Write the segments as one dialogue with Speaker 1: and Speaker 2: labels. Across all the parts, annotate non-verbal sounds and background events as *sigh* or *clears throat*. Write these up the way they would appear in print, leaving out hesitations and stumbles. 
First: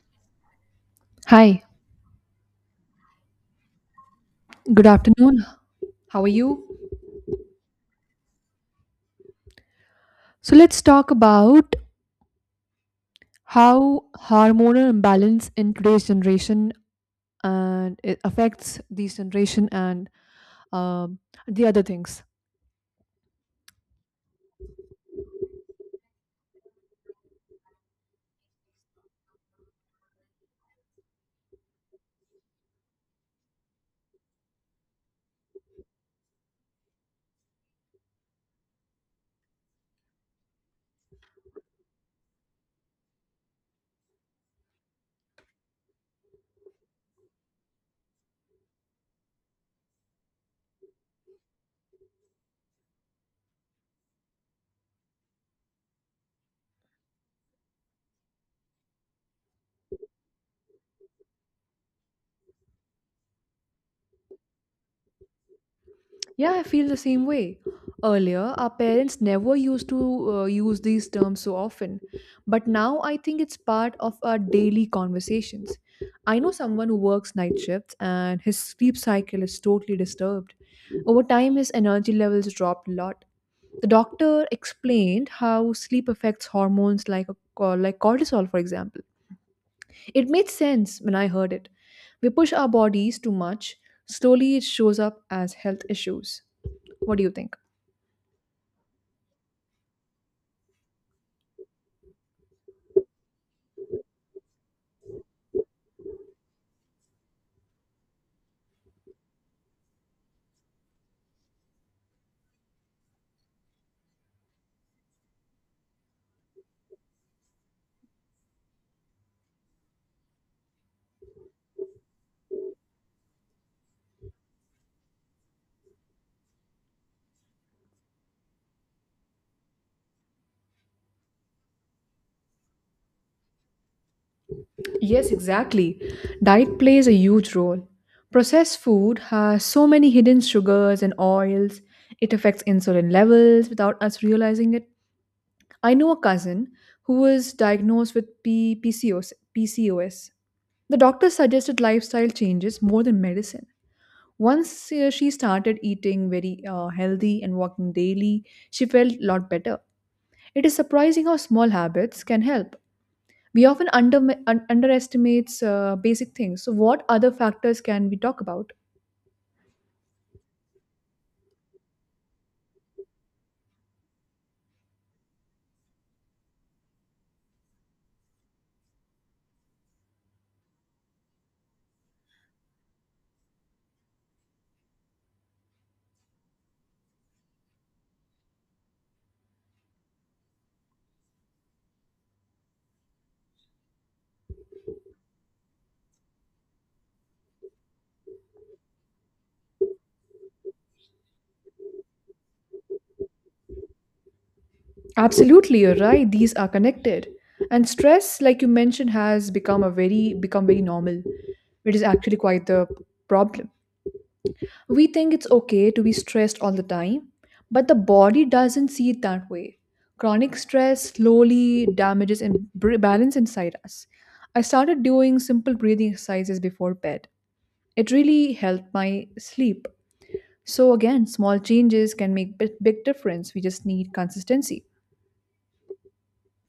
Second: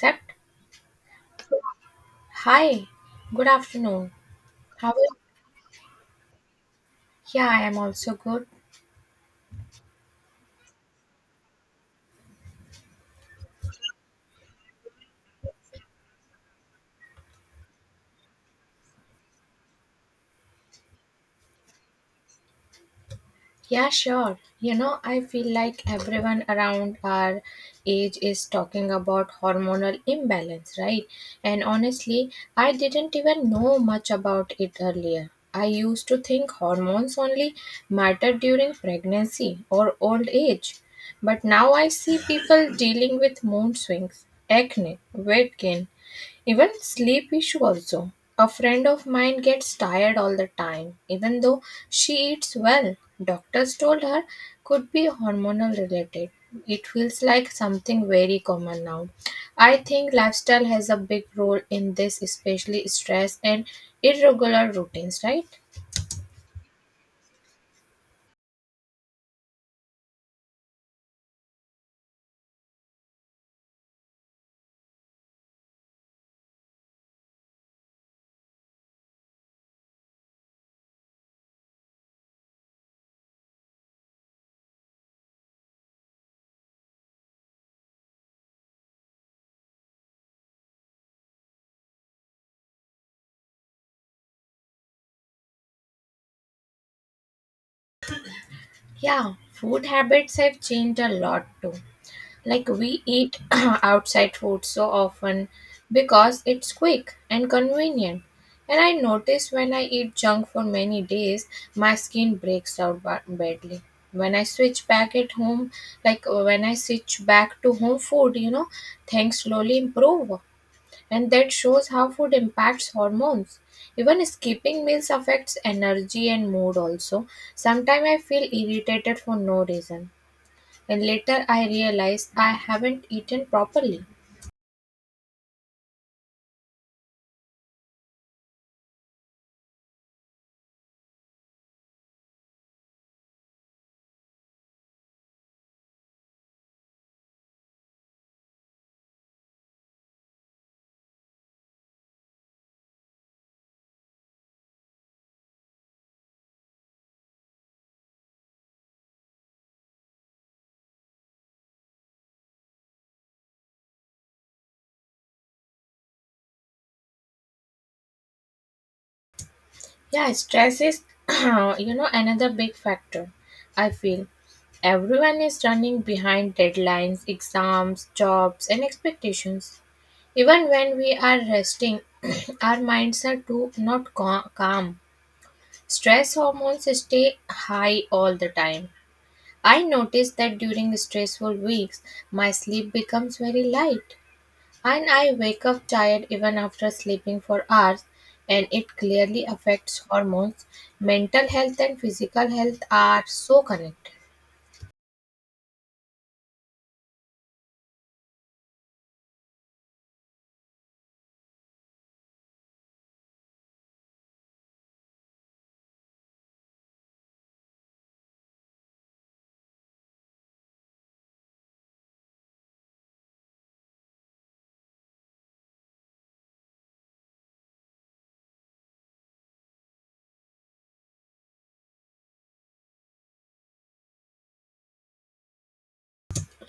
Speaker 1: That
Speaker 2: Hi,
Speaker 1: hi, good afternoon.
Speaker 2: good
Speaker 1: How are you?
Speaker 2: afternoon. How are you?
Speaker 1: Yeah, I am also good.
Speaker 2: So, let's talk about how hormonal imbalance in today's generation and it affects this generation and um, the other things.
Speaker 1: Yeah, sure. You know, I feel like everyone around our age is talking about hormonal imbalance, right? And honestly, I didn't even know much about it earlier. I used to think hormones only matter during pregnancy or old age. But now I see people dealing with mood swings, acne, weight gain, even sleep issue also. A friend of mine gets tired all the time, even though she eats well. Doctors told her could be hormonal related. It feels like something very common now. I think lifestyle has a big role in this, especially stress and irregular routines, right?
Speaker 2: Yeah, I feel the same way. Earlier, our parents never used to use these terms so often, but now I think it's part of our daily conversations. I know someone who works night shifts and his sleep cycle is totally disturbed. Over time, his energy levels dropped a lot. The doctor explained how sleep affects hormones like like cortisol, for example. It made sense when I heard it. We push our bodies too much. Slowly, it shows up as health issues. What do you think?
Speaker 1: Yeah, food habits have changed a lot too. Like, we eat *clears throat* outside food so often because it's quick and convenient. And I notice when I eat junk for many days, my skin breaks out badly. When I switch back at home, when I switch back to home food, things slowly improve. And that shows how food impacts hormones. Even skipping meals affects energy and mood also. Sometimes I feel irritated for no reason and later I realized I haven't eaten properly.
Speaker 2: Yes, exactly. Diet plays a huge role. Processed food has so many hidden sugars and oils. It affects insulin levels without us realizing it. I know a cousin who was diagnosed with PCOS. The doctor suggested lifestyle changes more than medicine. Once she started eating very healthy and walking daily, she felt a lot better. It is surprising how small habits can help. We often underestimates basic things. So, what other factors can we talk about?
Speaker 1: Yeah, stress is, *clears throat* you know, another big factor. I feel everyone is running behind deadlines, exams, jobs, and expectations. Even when we are resting, *clears throat* our minds are too not calm. Stress hormones stay high all the time. I noticed that during stressful weeks, my sleep becomes very light. And I wake up tired even after sleeping for hours, and it clearly affects hormones. Mental health and physical health are so connected.
Speaker 2: Absolutely, you're right. These are connected. And stress, like you mentioned, has become very normal. It is actually quite the problem. We think it's okay to be stressed all the time, but the body doesn't see it that way. Chronic stress slowly damages and balance inside us. I started doing simple breathing exercises before bed. It really helped my sleep. So again, small changes can make big, big difference. We just need consistency.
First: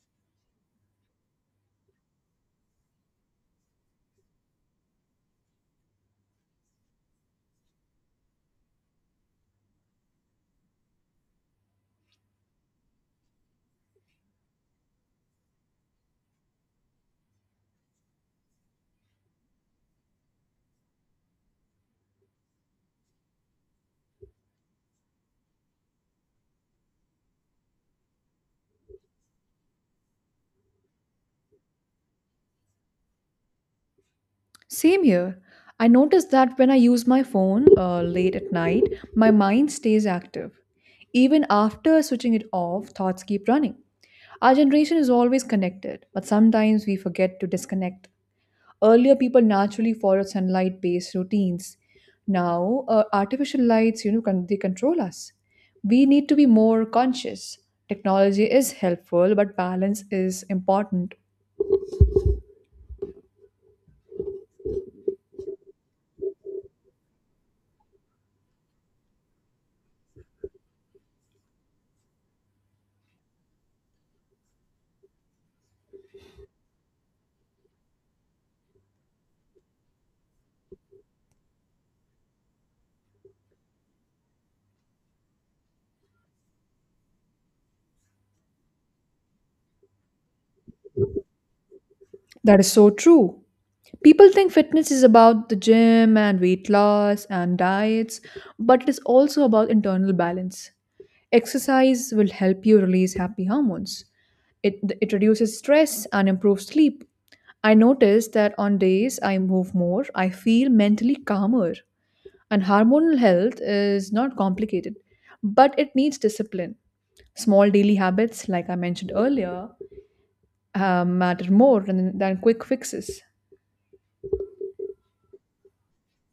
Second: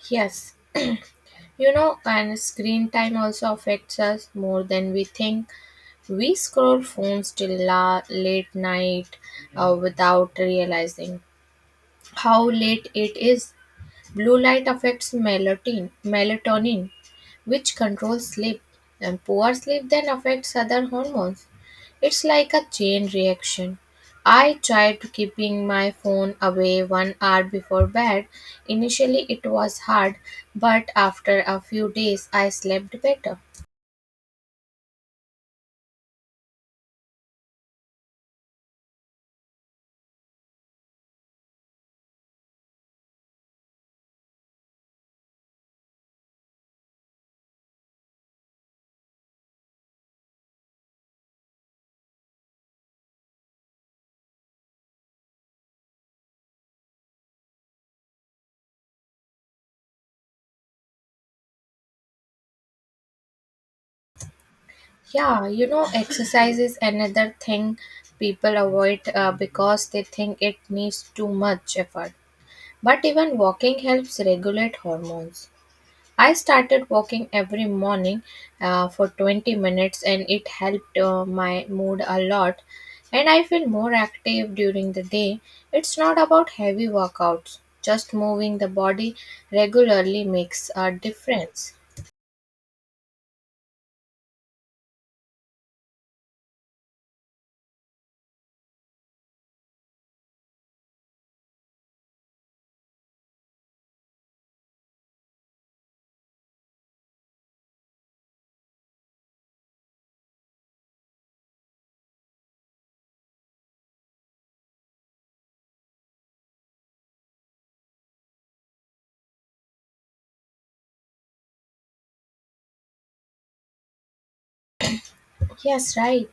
Speaker 1: Yes, you know, and screen time also affects us more than we think. We scroll phones till late night without realizing how late it is. Blue light affects melatonin, which controls sleep, and poor sleep then affects other hormones. It's like a chain reaction. I tried to keeping my phone away one hour before bed. Initially, it was hard, but after a few days, I slept better.
Speaker 2: Same here. I notice that when I use my phone late at night, my mind stays active. Even after switching it off, thoughts keep running. Our generation is always connected, but sometimes we forget to disconnect. Earlier, people naturally followed sunlight based routines. Now, artificial lights, you know, they control us. We need to be more conscious. Technology is helpful, but balance is important.
Speaker 1: Yeah, you know, exercise is another thing people avoid because they think it needs too much effort. But even walking helps regulate hormones. I started walking every morning for 20 minutes and it helped my mood a lot, and I feel more active during the day. It's not about heavy workouts. Just moving the body regularly makes a difference.
Speaker 2: That is so true. People think fitness is about the gym and weight loss and diets, but it is also about internal balance. Exercise will help you release happy hormones. It, it reduces stress and improves sleep. I noticed that on days I move more, I feel mentally calmer. And hormonal health is not complicated, but it needs discipline. Small daily habits, like I mentioned earlier, matter more than quick fixes.
Speaker 1: Yes, right.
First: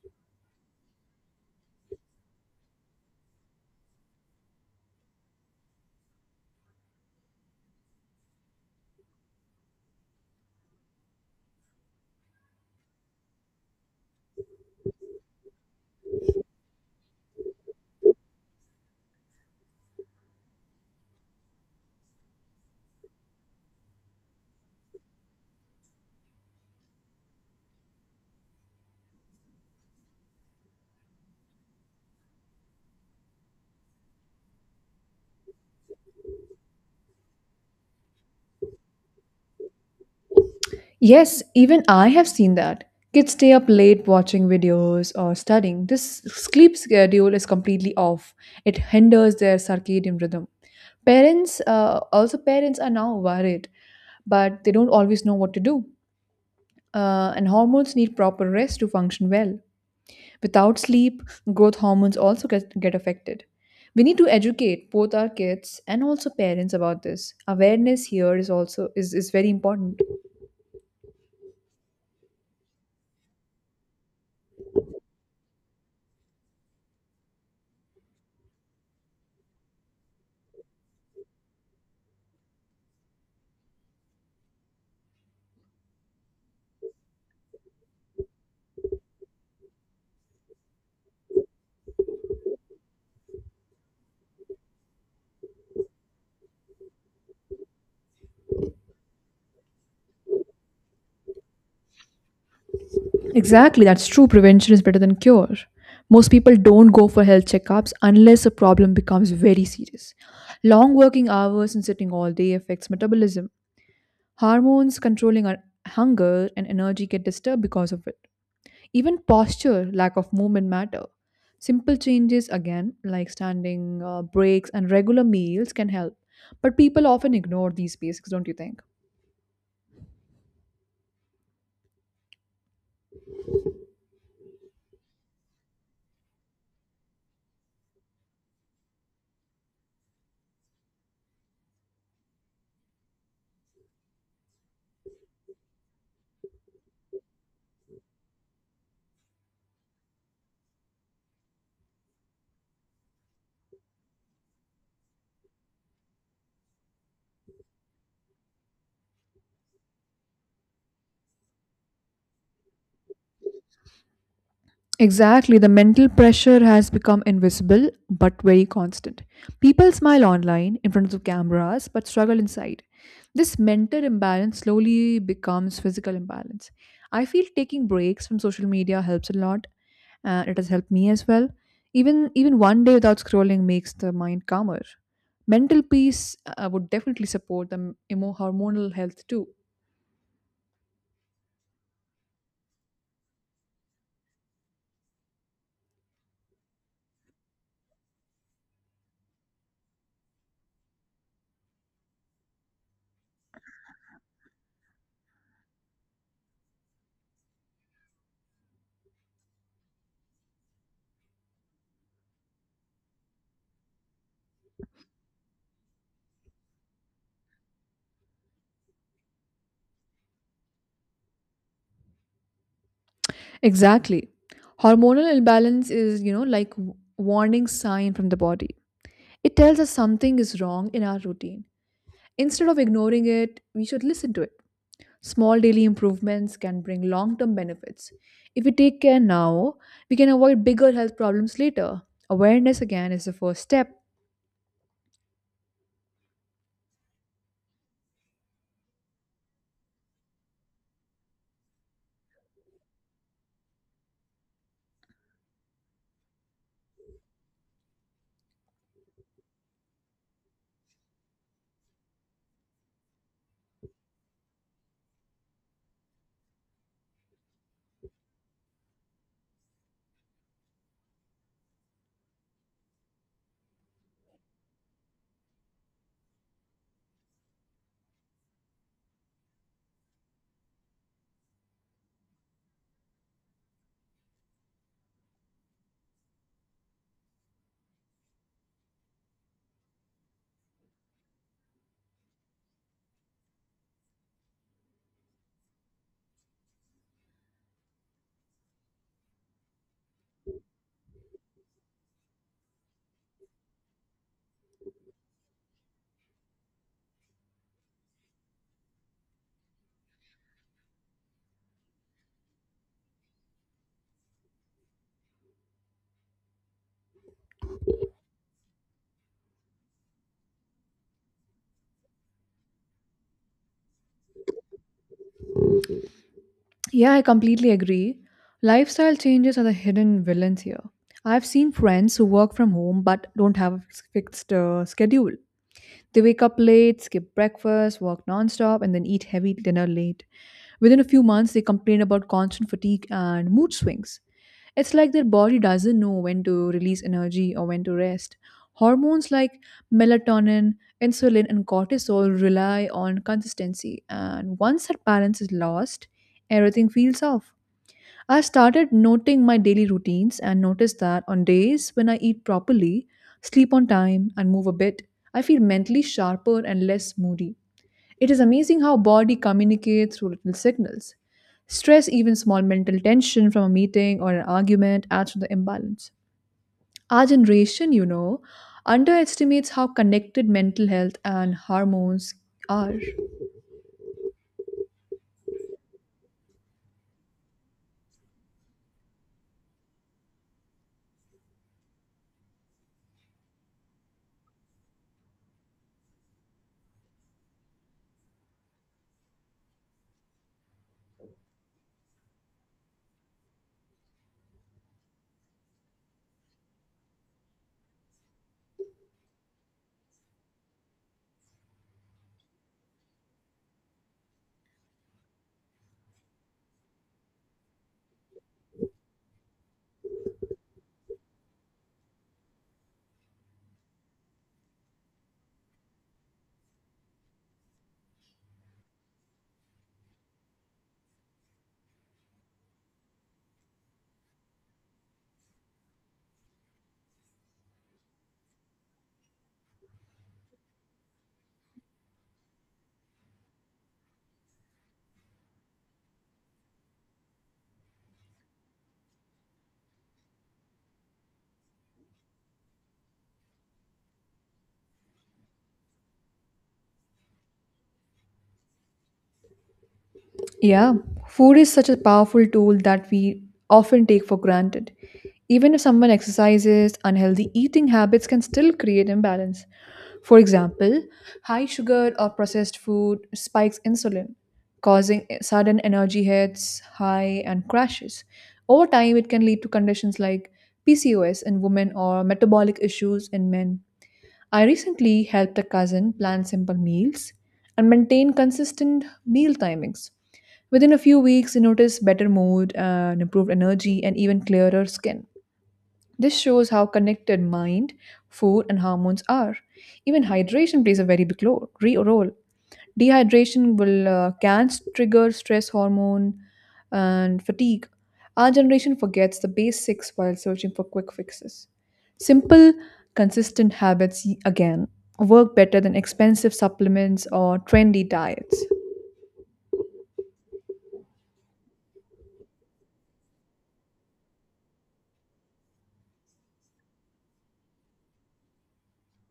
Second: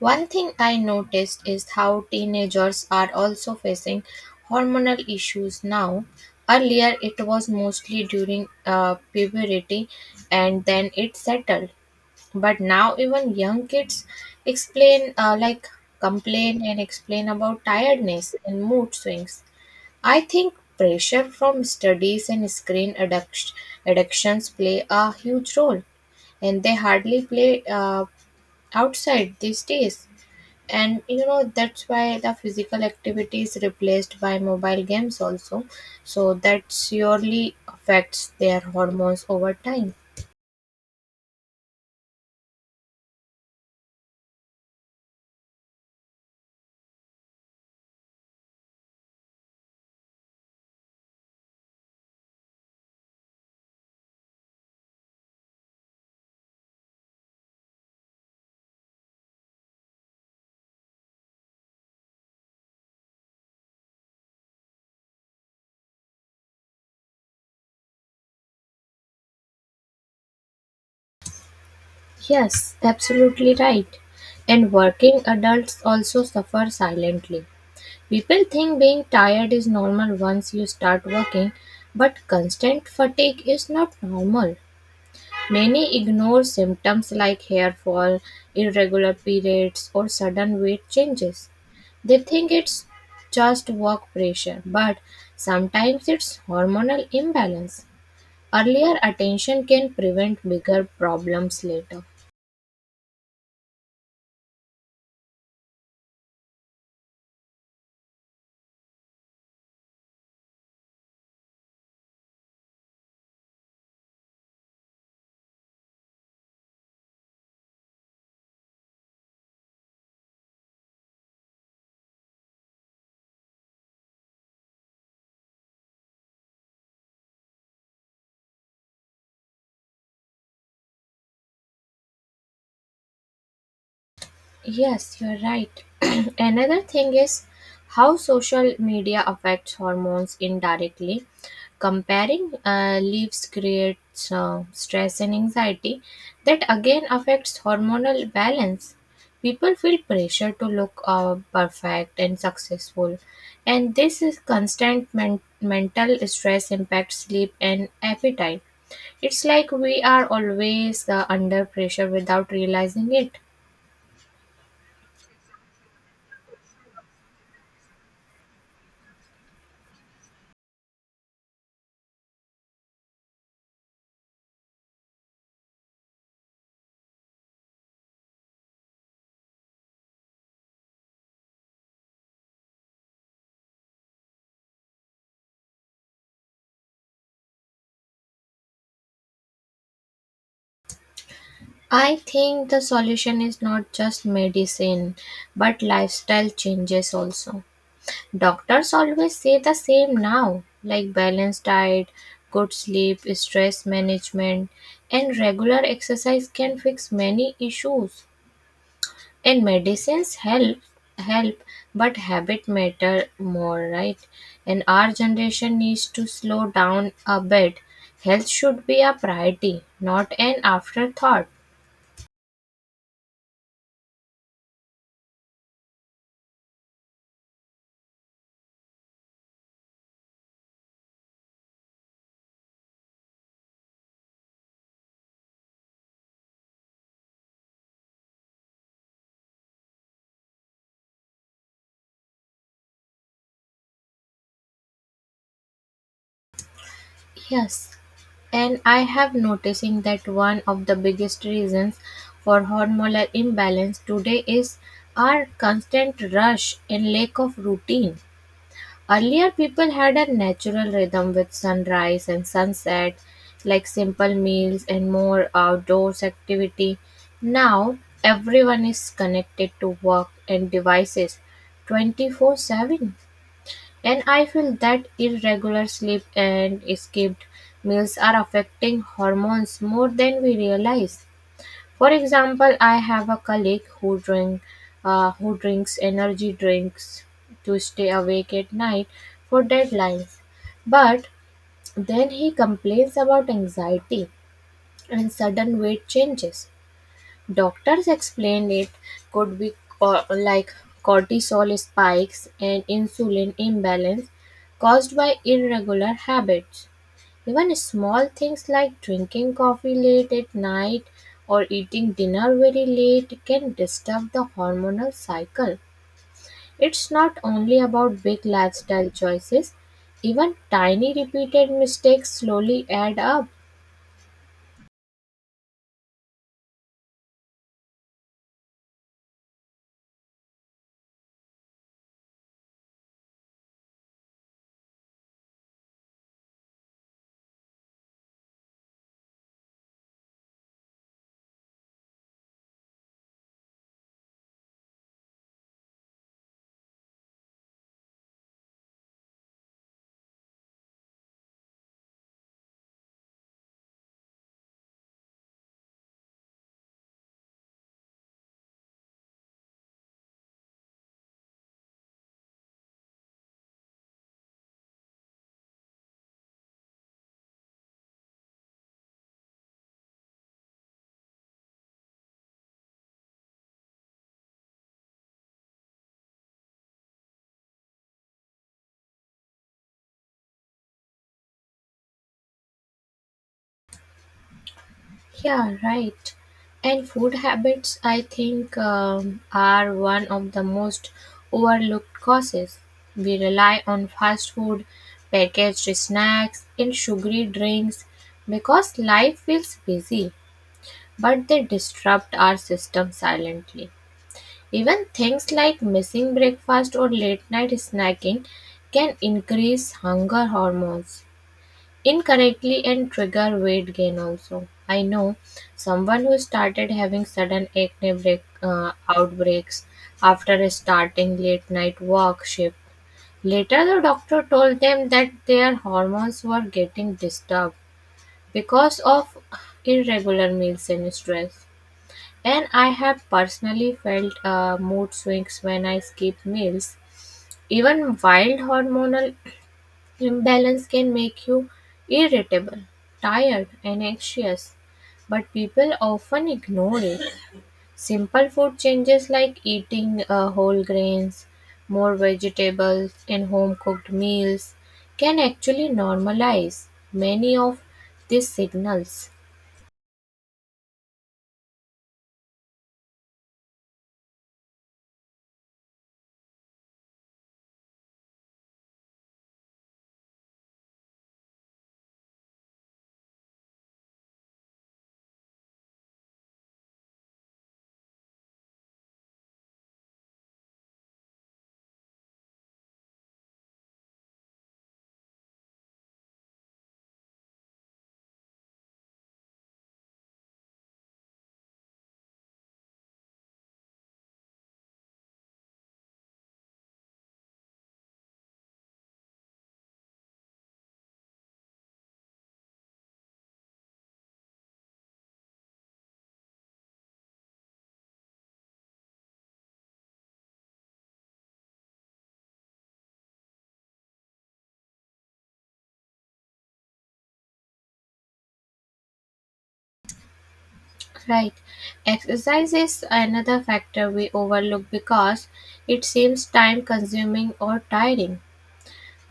Speaker 1: One thing I noticed is how teenagers are also facing hormonal issues now. Earlier, it was mostly during puberty and then it settled. But now even young kids explain like complain and explain about tiredness and mood swings. I think pressure from studies and screen addictions play a huge role, and they hardly play outside these days. And you know, that's why the physical activity is replaced by mobile games also, so that surely affects their hormones over time.
Speaker 2: Yes, even I have seen that. Kids stay up late watching videos or studying. This sleep schedule is completely off. It hinders their circadian rhythm. Parents are now worried, but they don't always know what to do. And hormones need proper rest to function well. Without sleep, growth hormones also get affected. We need to educate both our kids and also parents about this. Awareness here is also is very important.
Speaker 1: Yes, absolutely right. And working adults also suffer silently. People think being tired is normal once you start working, but constant fatigue is not normal. Many ignore symptoms like hair fall, irregular periods, or sudden weight changes. They think it's just work pressure, but sometimes it's hormonal imbalance. Earlier attention can prevent bigger problems later.
Speaker 2: Exactly, that's true. Prevention is better than cure. Most people don't go for health checkups unless a problem becomes very serious. Long working hours and sitting all day affects metabolism. Hormones controlling our hunger and energy get disturbed because of it. Even posture, lack of movement matter. Simple changes again, like standing, breaks, and regular meals can help. But people often ignore these basics, don't you think?
Speaker 1: Yes, you're right. *clears throat* Another thing is how social media affects hormones indirectly. Comparing leaves creates stress and anxiety that again affects hormonal balance. People feel pressure to look perfect and successful, and this is constant mental stress impacts sleep and appetite. It's like we are always under pressure without realizing it.
Speaker 2: Exactly. The mental pressure has become invisible but very constant. People smile online in front of cameras but struggle inside. This mental imbalance slowly becomes physical imbalance. I feel taking breaks from social media helps a lot. It has helped me as well. Even one day without scrolling makes the mind calmer. Mental peace would definitely support the hormonal health too.
Speaker 1: I think the solution is not just medicine, but lifestyle changes also. Doctors always say the same now, like balanced diet, good sleep, stress management, and regular exercise can fix many issues. And medicines help, but habit matter more, right? And our generation needs to slow down a bit. Health should be a priority, not an afterthought.
Speaker 2: Exactly. Hormonal imbalance is, you know, like warning sign from the body. It tells us something is wrong in our routine. Instead of ignoring it, we should listen to it. Small daily improvements can bring long-term benefits. If we take care now, we can avoid bigger health problems later. Awareness again is the first step.
Speaker 1: Yes, and I have noticing that one of the biggest reasons for hormonal imbalance today is our constant rush and lack of routine. Earlier, people had a natural rhythm with sunrise and sunset, like simple meals and more outdoors activity. Now, everyone is connected to work and devices 24/7. And I feel that irregular sleep and skipped meals are affecting hormones more than we realize. For example, I have a colleague who drinks energy drinks to stay awake at night for deadlines, but then he complains about anxiety and sudden weight changes. Doctors explained it could be co- like cortisol spikes and insulin imbalance caused by irregular habits. Even small things like drinking coffee late at night or eating dinner very late can disturb the hormonal cycle. It's not only about big lifestyle choices, even tiny repeated mistakes slowly add up.
Speaker 2: Yeah, I completely agree. Lifestyle changes are the hidden villains here. I've seen friends who work from home but don't have a fixed schedule. They wake up late, skip breakfast, work nonstop, and then eat heavy dinner late. Within a few months, they complain about constant fatigue and mood swings. It's like their body doesn't know when to release energy or when to rest. Hormones like melatonin, insulin, and cortisol rely on consistency, and once that balance is lost, everything feels off. I started noting my daily routines and noticed that on days when I eat properly, sleep on time, and move a bit, I feel mentally sharper and less moody. It is amazing how body communicates through little signals. Stress, even small mental tension from a meeting or an argument, adds to the imbalance. Our generation, you know, underestimates how connected mental health and hormones are.
Speaker 1: Yeah, right. And food habits, I think, are one of the most overlooked causes. We rely on fast food, packaged snacks, and sugary drinks because life feels busy, but they disrupt our system silently. Even things like missing breakfast or late night snacking can increase hunger hormones incorrectly and trigger weight gain also. I know someone who started having sudden acne outbreaks after starting late night walk shift. Later, the doctor told them that their hormones were getting disturbed because of irregular meals and stress. And I have personally felt mood swings when I skip meals. Even wild hormonal imbalance can make you irritable, tired, and anxious, but people often ignore it. Simple food changes like eating whole grains, more vegetables, and home cooked meals can actually normalize many of these signals.
Speaker 2: Yeah, food is such a powerful tool that we often take for granted. Even if someone exercises, unhealthy eating habits can still create imbalance. For example, high sugar or processed food spikes insulin, causing sudden energy hits, high, and crashes. Over time, it can lead to conditions like PCOS in women or metabolic issues in men. I recently helped a cousin plan simple meals and maintain consistent meal timings. Within a few weeks, you notice better mood, and improved energy, and even clearer skin. This shows how connected mind, food, and hormones are. Even hydration plays a very big role. Dehydration will can trigger stress hormone and fatigue. Our generation forgets the basics while searching for quick fixes. Simple, consistent habits again work better than expensive supplements or trendy diets.
Speaker 1: Right. Exercise is another factor we overlook because it seems time consuming or tiring.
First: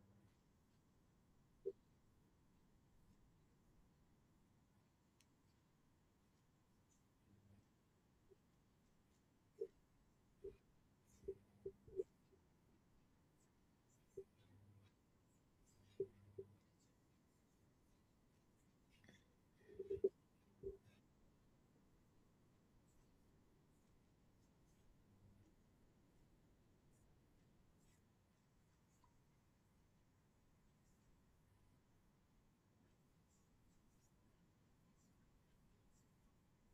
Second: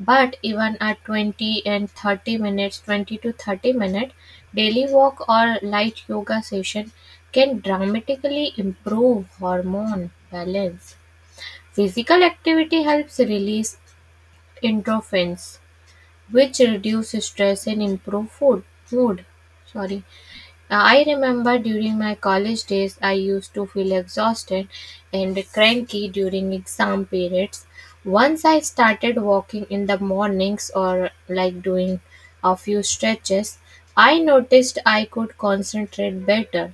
Speaker 1: But even a 20 to 30 minute daily walk or light yoga session can dramatically improve hormone balance. Physical activity helps release endorphins, which reduce stress and improve food mood. Sorry. Now, I remember during my college days, I used to feel exhausted and cranky during exam periods. Once I started walking in the mornings or like doing a few stretches, I noticed I could concentrate better,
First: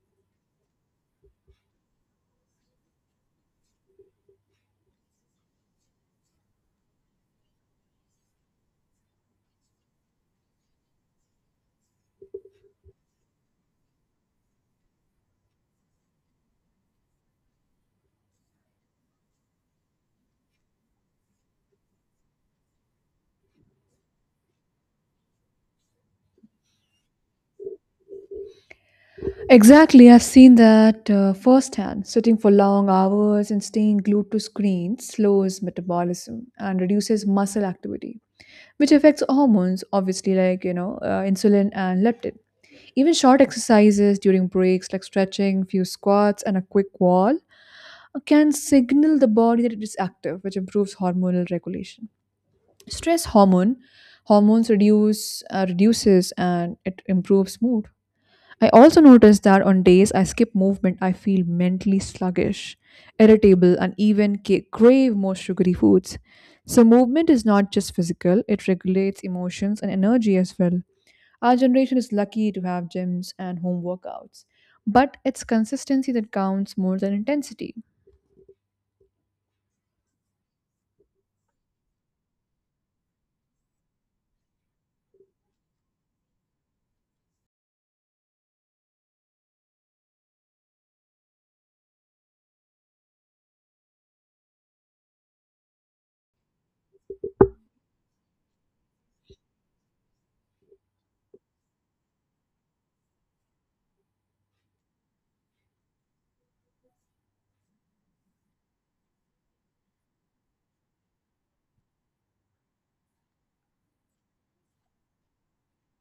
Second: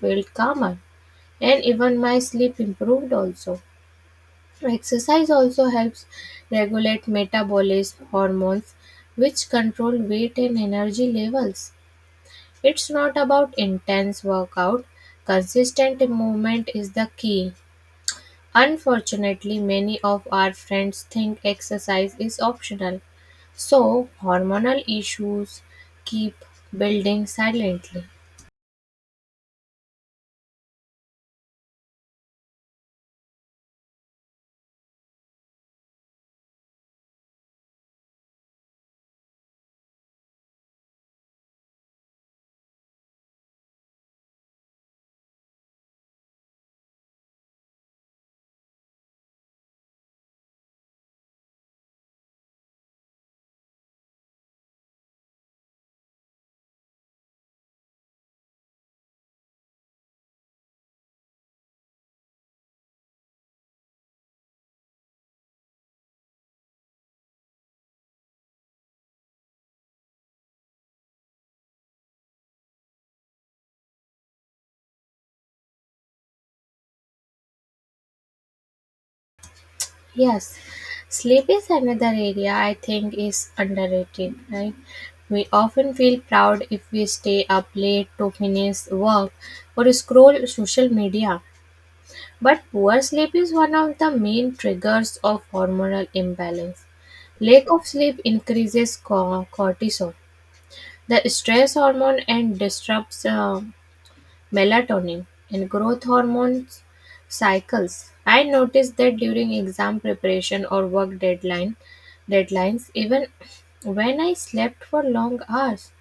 Speaker 1: felt calmer, and even my sleep improved also. Exercise also helps regulate metabolism hormones, which control weight and energy levels. It's not about intense workout, consistent movement is the key. Unfortunately, many of our friends think exercise is optional, so hormonal issues keep building silently.
Speaker 2: Exactly, I've seen that firsthand. Sitting for long hours and staying glued to screens slows metabolism and reduces muscle activity, which affects hormones, obviously, like you know, insulin and leptin. Even short exercises during breaks, like stretching, few squats, and a quick wall, can signal the body that it is active, which improves hormonal regulation. Stress hormones reduces and it improves mood. I also notice that on days I skip movement, I feel mentally sluggish, irritable, and even crave more sugary foods. So, movement is not just physical, it regulates emotions and energy as well. Our generation is lucky to have gyms and home workouts, but it's consistency that counts more than intensity.
Speaker 1: Yes, sleep is another area I think is underrated, right? We often feel proud if we stay up late to finish work or scroll social media. But poor sleep is one of the main triggers of hormonal imbalance. Lack of sleep increases cortisol, the stress hormone, and disrupts melatonin and growth hormones cycles. I noticed that during exam preparation or work deadlines, even when I slept for long hours,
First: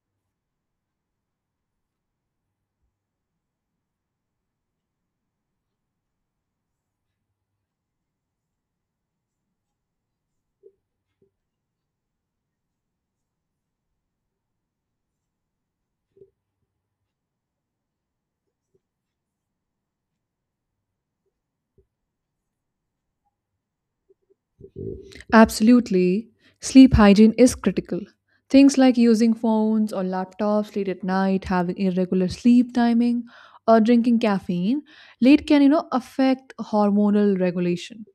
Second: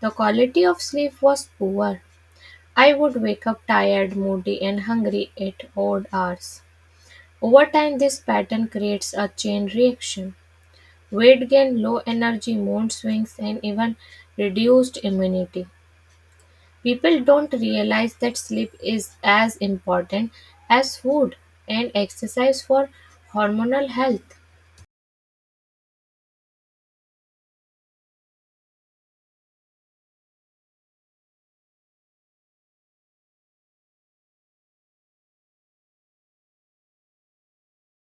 Speaker 1: the quality of sleep was poor. I would wake up tired, moody, and hungry at odd hours. Over time, this pattern creates a chain reaction: weight gain, low energy, mood swings, and even reduced immunity. People don't realize that sleep is as important as food and exercise for hormonal health.
Speaker 2: Absolutely. Sleep hygiene is critical. Things like using phones or laptops late at night, having irregular sleep timing, or drinking caffeine late can you know affect hormonal regulation.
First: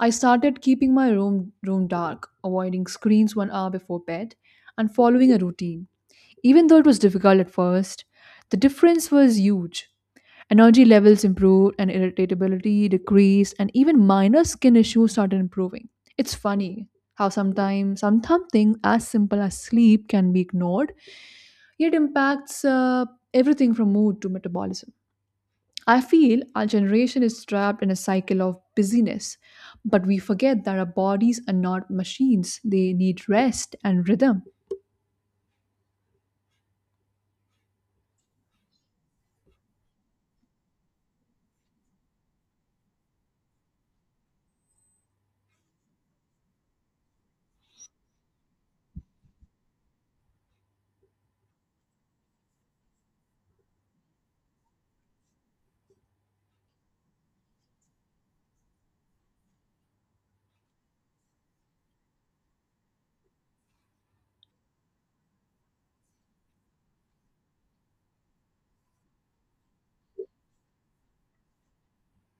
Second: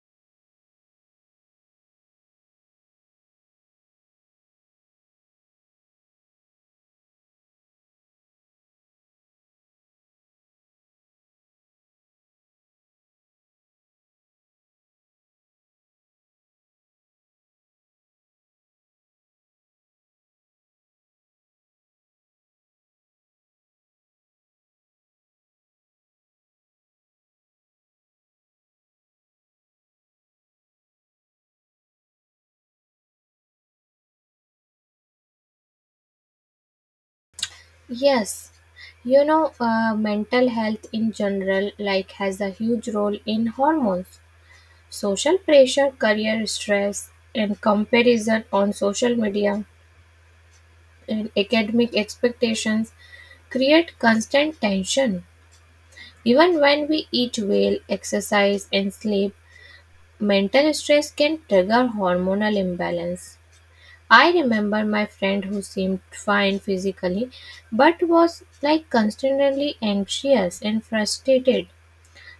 Speaker 2: I started keeping my room dark, avoiding screens one hour before bed, and following a routine. Even though it was difficult at first, the difference was huge. Energy levels improved and irritability decreased, and even minor skin issues started improving. It's funny how sometimes something as simple as sleep can be ignored, yet impacts everything from mood to metabolism. I feel our generation is trapped in a cycle of busyness, but we forget that our bodies are not machines. They need rest and rhythm.
Speaker 1: Yes, you know, mental health in general, like, has a huge role in hormones. Social pressure, career stress, and comparison on social media and academic expectations create constant tension. Even when we eat well, exercise, and sleep, mental stress can trigger hormonal imbalance. I remember my friend who seemed fine physically but was like constantly anxious and frustrated.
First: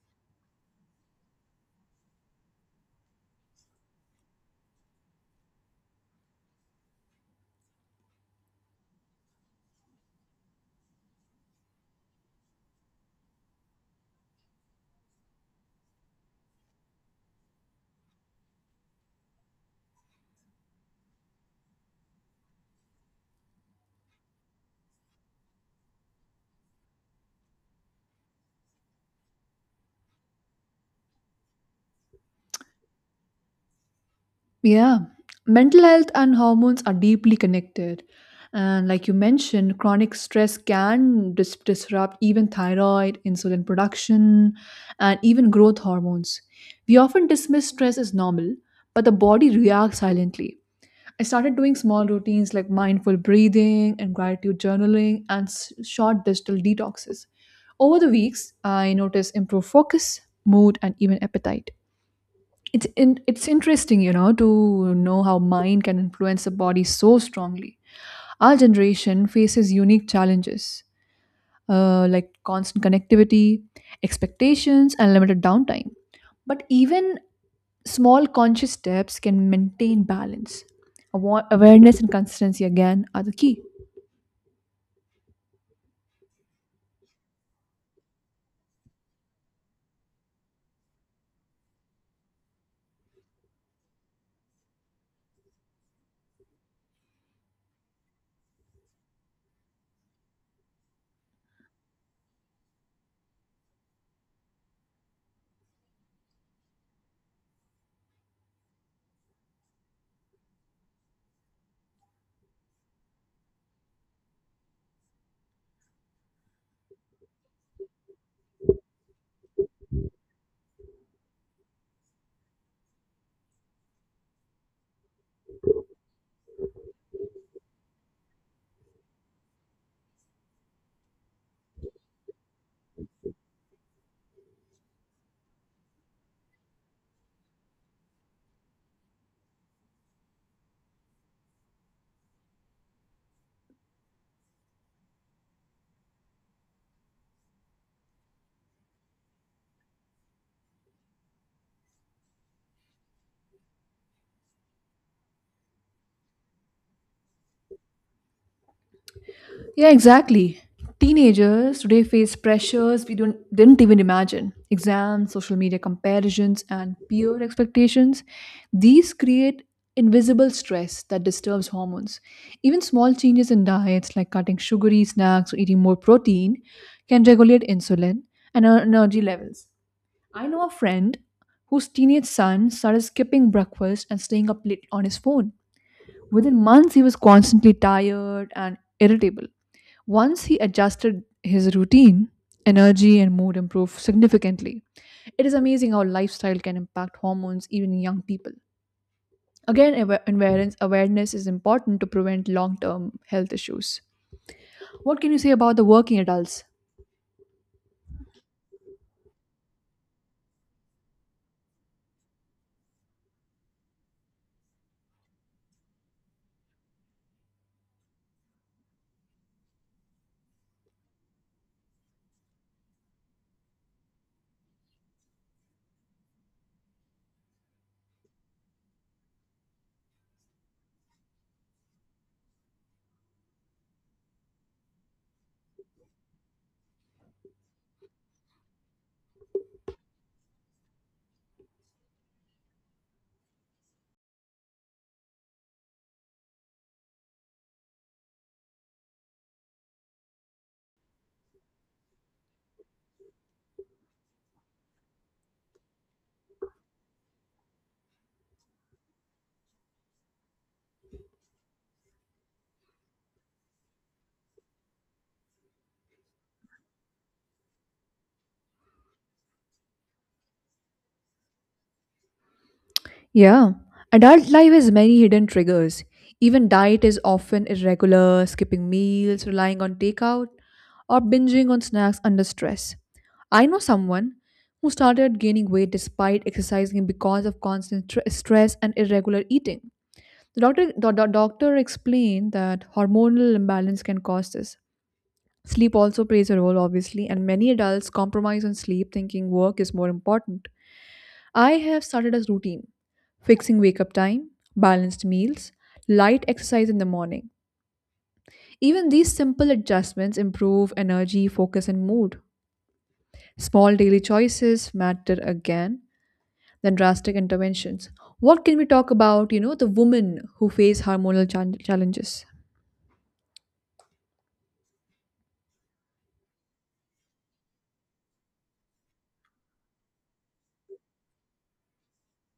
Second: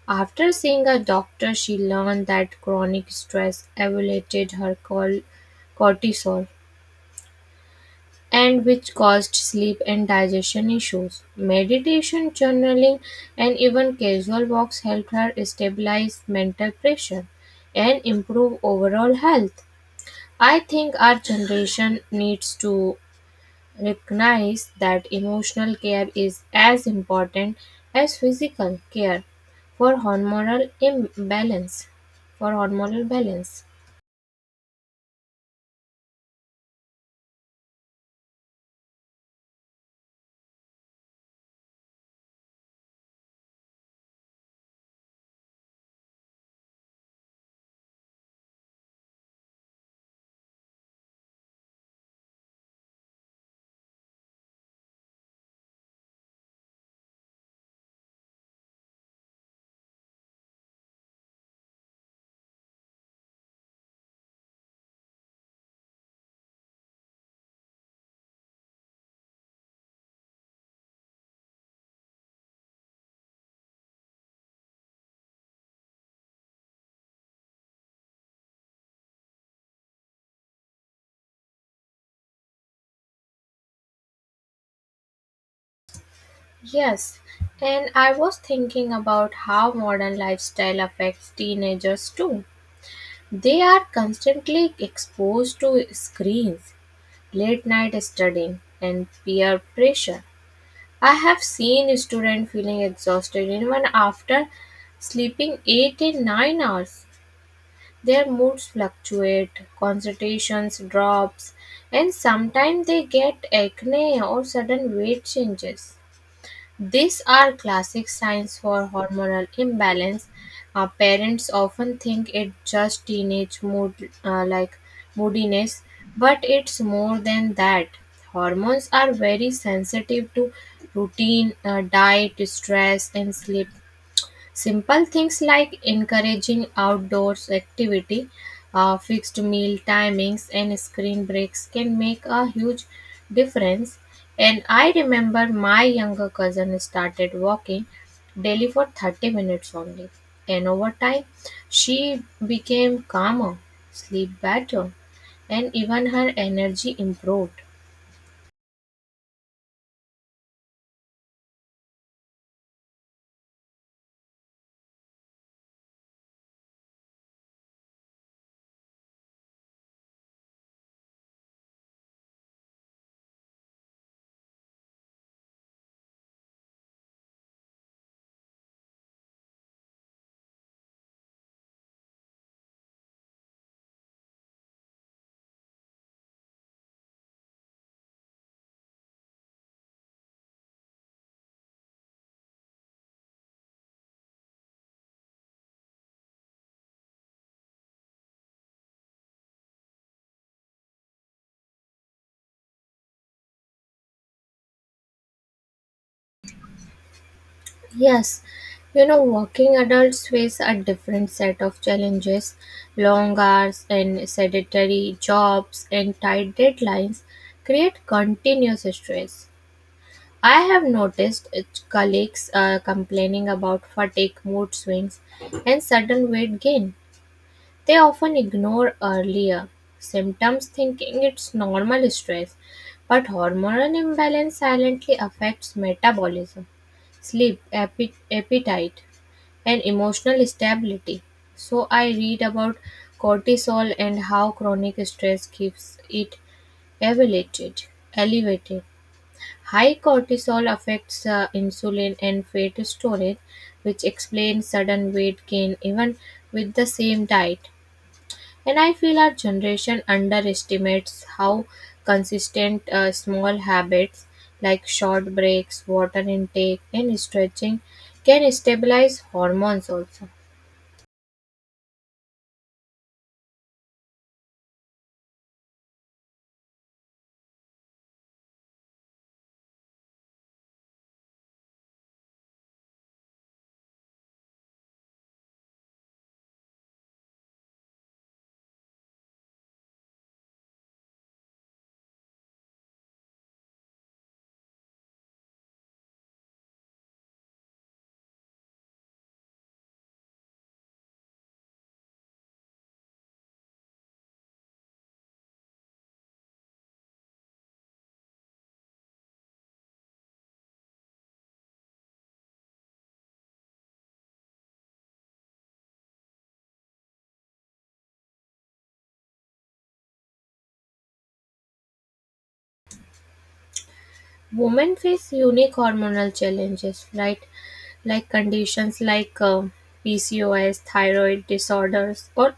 Speaker 1: After seeing a doctor, she learned that chronic stress elevated her cortisol, and which caused sleep and digestion issues. Meditation, journaling, and even casual walks helped her stabilize mental pressure and improve overall health. I think our generation needs to recognize that emotional care is as important as physical care for hormonal imbalance for hormonal balance.
Speaker 2: Yeah, mental health and hormones are deeply connected. And like you mentioned, chronic stress can disrupt even thyroid, insulin production, and even growth hormones. We often dismiss stress as normal, but the body reacts silently. I started doing small routines like mindful breathing and gratitude journaling and short digital detoxes. Over the weeks, I noticed improved focus, mood, and even appetite. It's it's interesting, you know, to know how mind can influence the body so strongly. Our generation faces unique challenges like constant connectivity, expectations, and limited downtime. But even small conscious steps can maintain balance. Awareness and consistency again are the key.
Speaker 1: Yes, and I was thinking about how modern lifestyle affects teenagers too. They are constantly exposed to screens, late night studying, and peer pressure. I have seen students feeling exhausted even after sleeping 8 and 9 hours. Their moods fluctuate, concentrations drops, and sometimes they get acne or sudden weight changes. These are classic signs for hormonal imbalance. Parents often think it's just teenage moodiness, but it's more than that. Hormones are very sensitive to routine, diet, stress, and sleep. Simple things like encouraging outdoors activity, fixed meal timings, and screen breaks can make a huge difference. And I remember my younger cousin started walking daily for 30 minutes only. And over time, she became calmer, sleep better, and even her energy improved.
Speaker 2: Yeah, exactly. Teenagers today face pressures we don't didn't even imagine. Exams, social media comparisons, and peer expectations. These create invisible stress that disturbs hormones. Even small changes in diets like cutting sugary snacks or eating more protein can regulate insulin and our energy levels. I know a friend whose teenage son started skipping breakfast and staying up late on his phone. Within months, he was constantly tired and irritable. Once he adjusted his routine, energy and mood improved significantly. It is amazing how lifestyle can impact hormones even in young people. Again, awareness is important to prevent long term health issues. What can you say about the working adults?
Speaker 1: Yes, you know, working adults face a different set of challenges: long hours and sedentary jobs and tight deadlines create continuous stress. I have noticed colleagues complaining about fatigue, mood swings, and sudden weight gain. They often ignore earlier symptoms, thinking it's normal stress, but hormonal imbalance silently affects metabolism, sleep, appetite and emotional stability. So I read about cortisol and how chronic stress keeps it elevated. Elevated. High cortisol affects insulin and fat storage, which explains sudden weight gain even with the same diet. And I feel our generation underestimates how consistent small habits like short breaks, water intake, and stretching can stabilize hormones also.
Speaker 2: Yeah, adult life has many hidden triggers. Even diet is often irregular, skipping meals, relying on takeout, or binging on snacks under stress. I know someone who started gaining weight despite exercising because of constant stress and irregular eating. The doctor explained that hormonal imbalance can cause this. Sleep also plays a role, obviously, and many adults compromise on sleep thinking work is more important. I have started a routine. Fixing wake up time, balanced meals, light exercise in the morning. Even these simple adjustments improve energy, focus, and mood. Small daily choices matter again than drastic interventions. What can we talk about, you know, the women who face hormonal challenges?
Speaker 1: Women face unique hormonal challenges, right? Like conditions like PCOS, thyroid disorders, or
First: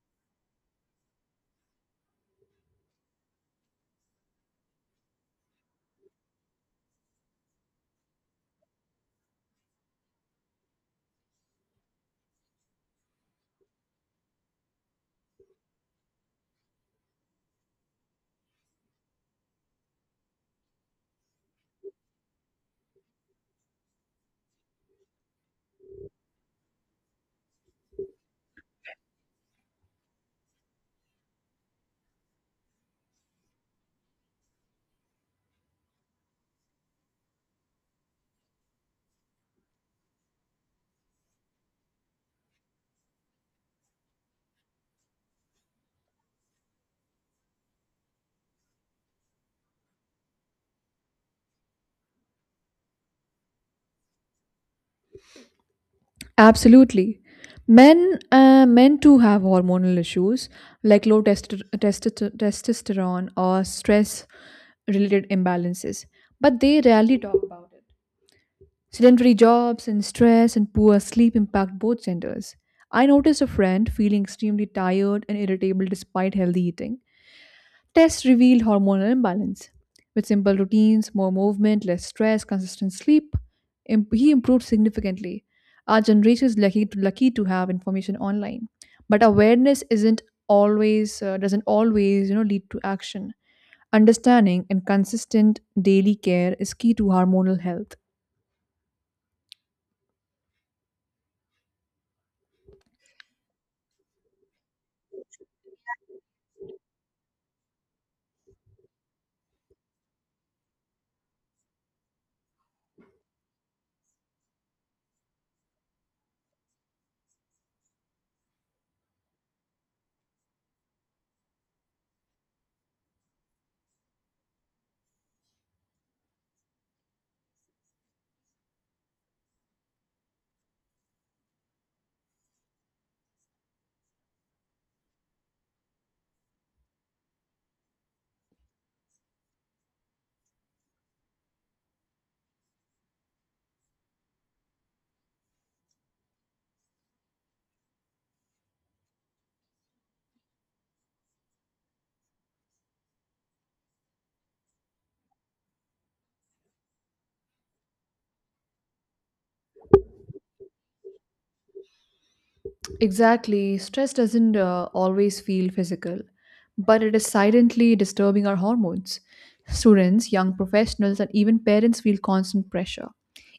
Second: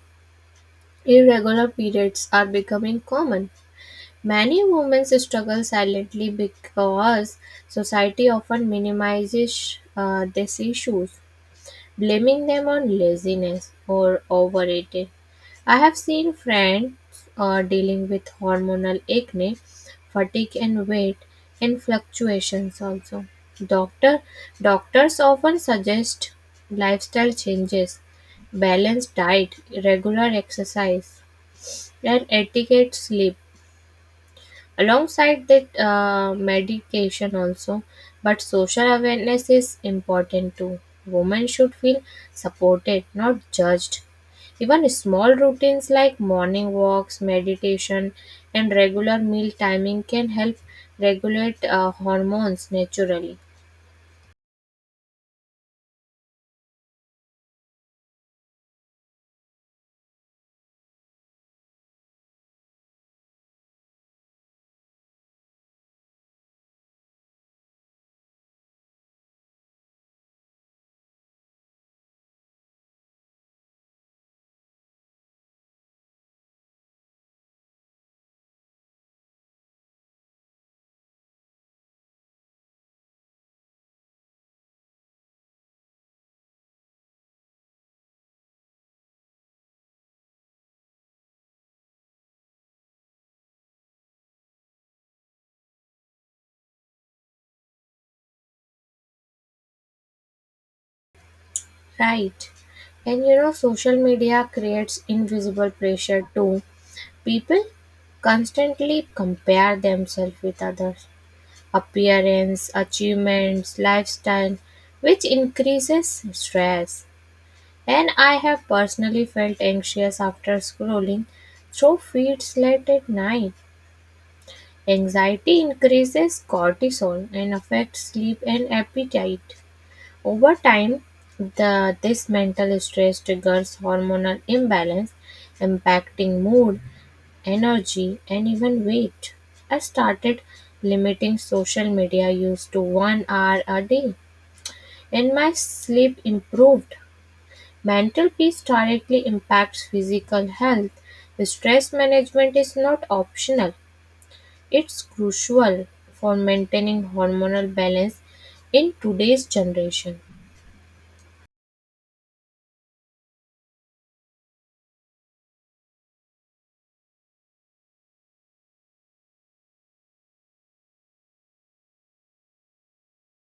Speaker 1: irregular periods are becoming common. Many women struggle silently because society often minimizes these issues, blaming them on laziness or overeating. I have seen friends dealing with hormonal acne, fatigue and weight and fluctuations also. Doctor doctors often suggest lifestyle changes, balanced diet, regular exercise and adequate sleep, alongside that medication also. But social awareness is important too. Women should feel supported, not judged. Even small routines like morning walks, meditation, and regular meal timing can help regulate hormones naturally,
Speaker 2: Absolutely. Men too have hormonal issues like low testosterone or stress related imbalances, but they rarely talk about it. Sedentary jobs and stress and poor sleep impact both genders. I noticed a friend feeling extremely tired and irritable despite healthy eating. Tests revealed hormonal imbalance. With simple routines, more movement, less stress, consistent sleep, he improved significantly. Our generation is lucky to have information online, but awareness isn't always doesn't always you know lead to action. Understanding and consistent daily care is key to hormonal health.
Speaker 1: right? And you know, social media creates invisible pressure too. People constantly compare themselves with others: appearance, achievements, lifestyle, which increases stress. And I have personally felt anxious after scrolling through feeds late at night. Anxiety increases cortisol and affects sleep and appetite. Over time, this mental stress triggers hormonal imbalance, impacting mood, energy, and even weight. I started limiting social media use to one hour a day, and my sleep improved. Mental peace directly impacts physical health. Stress management is not optional, it's crucial for maintaining hormonal balance in today's generation.
Speaker 2: Exactly. Stress doesn't always feel physical, but it is silently disturbing our hormones. Students, young professionals, and even parents feel constant pressure.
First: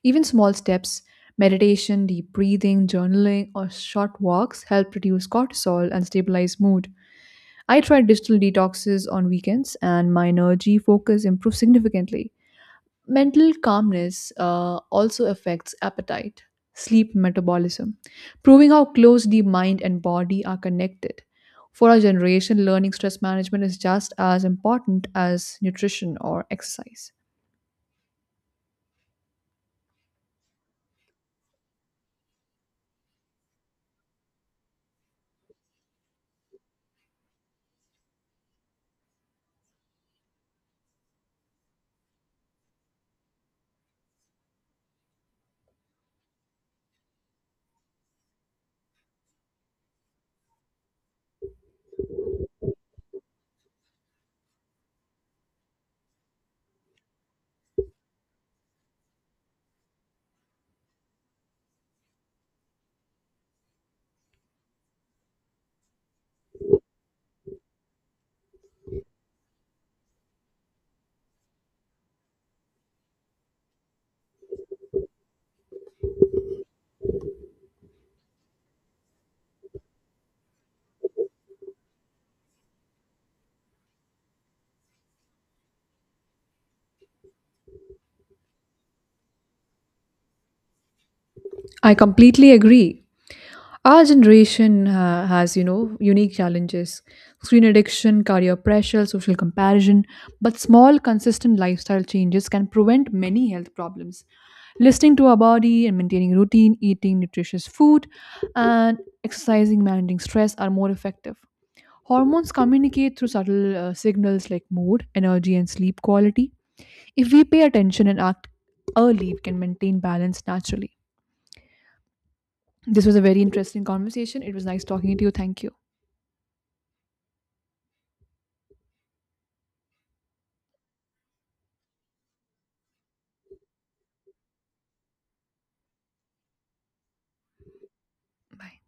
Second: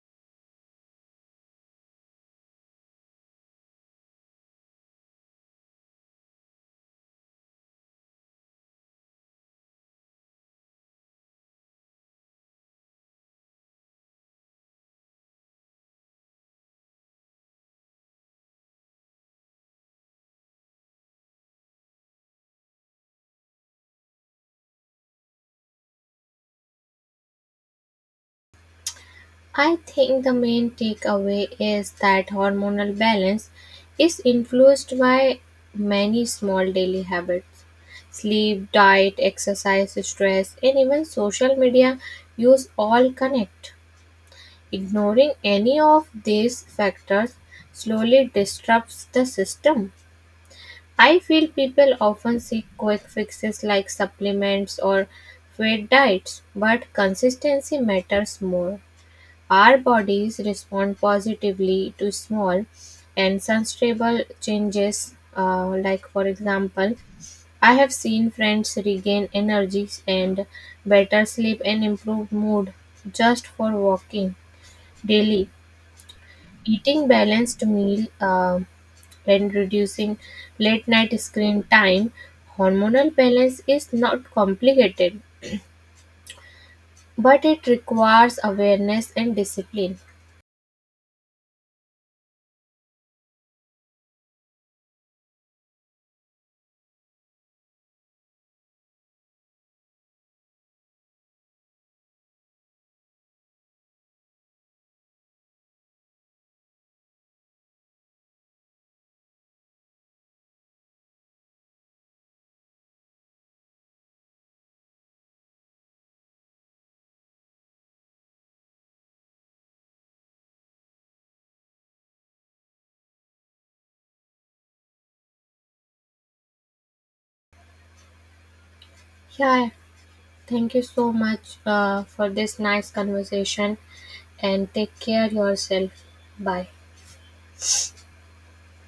Speaker 2: Even small steps, meditation, deep breathing, journaling, or short walks help reduce cortisol and stabilize mood. I try digital detoxes on weekends, and my energy focus improves significantly. Mental calmness also affects appetite, sleep metabolism, proving how close the mind and body are connected. For our generation, learning stress management is just as important as nutrition or exercise.
Speaker 1: I think the main takeaway is that hormonal balance is influenced by many small daily habits. Sleep, diet, exercise, stress, and even social media use all connect. Ignoring any of these factors slowly disrupts the system. I feel people often seek quick fixes like supplements or fad diets, but consistency matters more. Our bodies respond positively to small and sustainable changes, like, for example, I have seen friends regain energy and better sleep and improved mood just for walking daily. Eating balanced meal and reducing late night screen time, hormonal balance is not complicated, but it requires awareness and discipline.
Speaker 2: I completely agree. Our generation has, you know, unique challenges screen addiction, career pressure, social comparison. But small, consistent lifestyle changes can prevent many health problems. Listening to our body and maintaining routine, eating nutritious food, and exercising, managing stress are more effective. Hormones communicate through subtle signals like mood, energy, and sleep quality. If we pay attention and act early, we can maintain balance naturally. This was a very interesting conversation. It was nice talking to you. Thank you.
Speaker 1: Yeah, thank you so much for this nice conversation and take care yourself. Bye.
Speaker 2: Bye.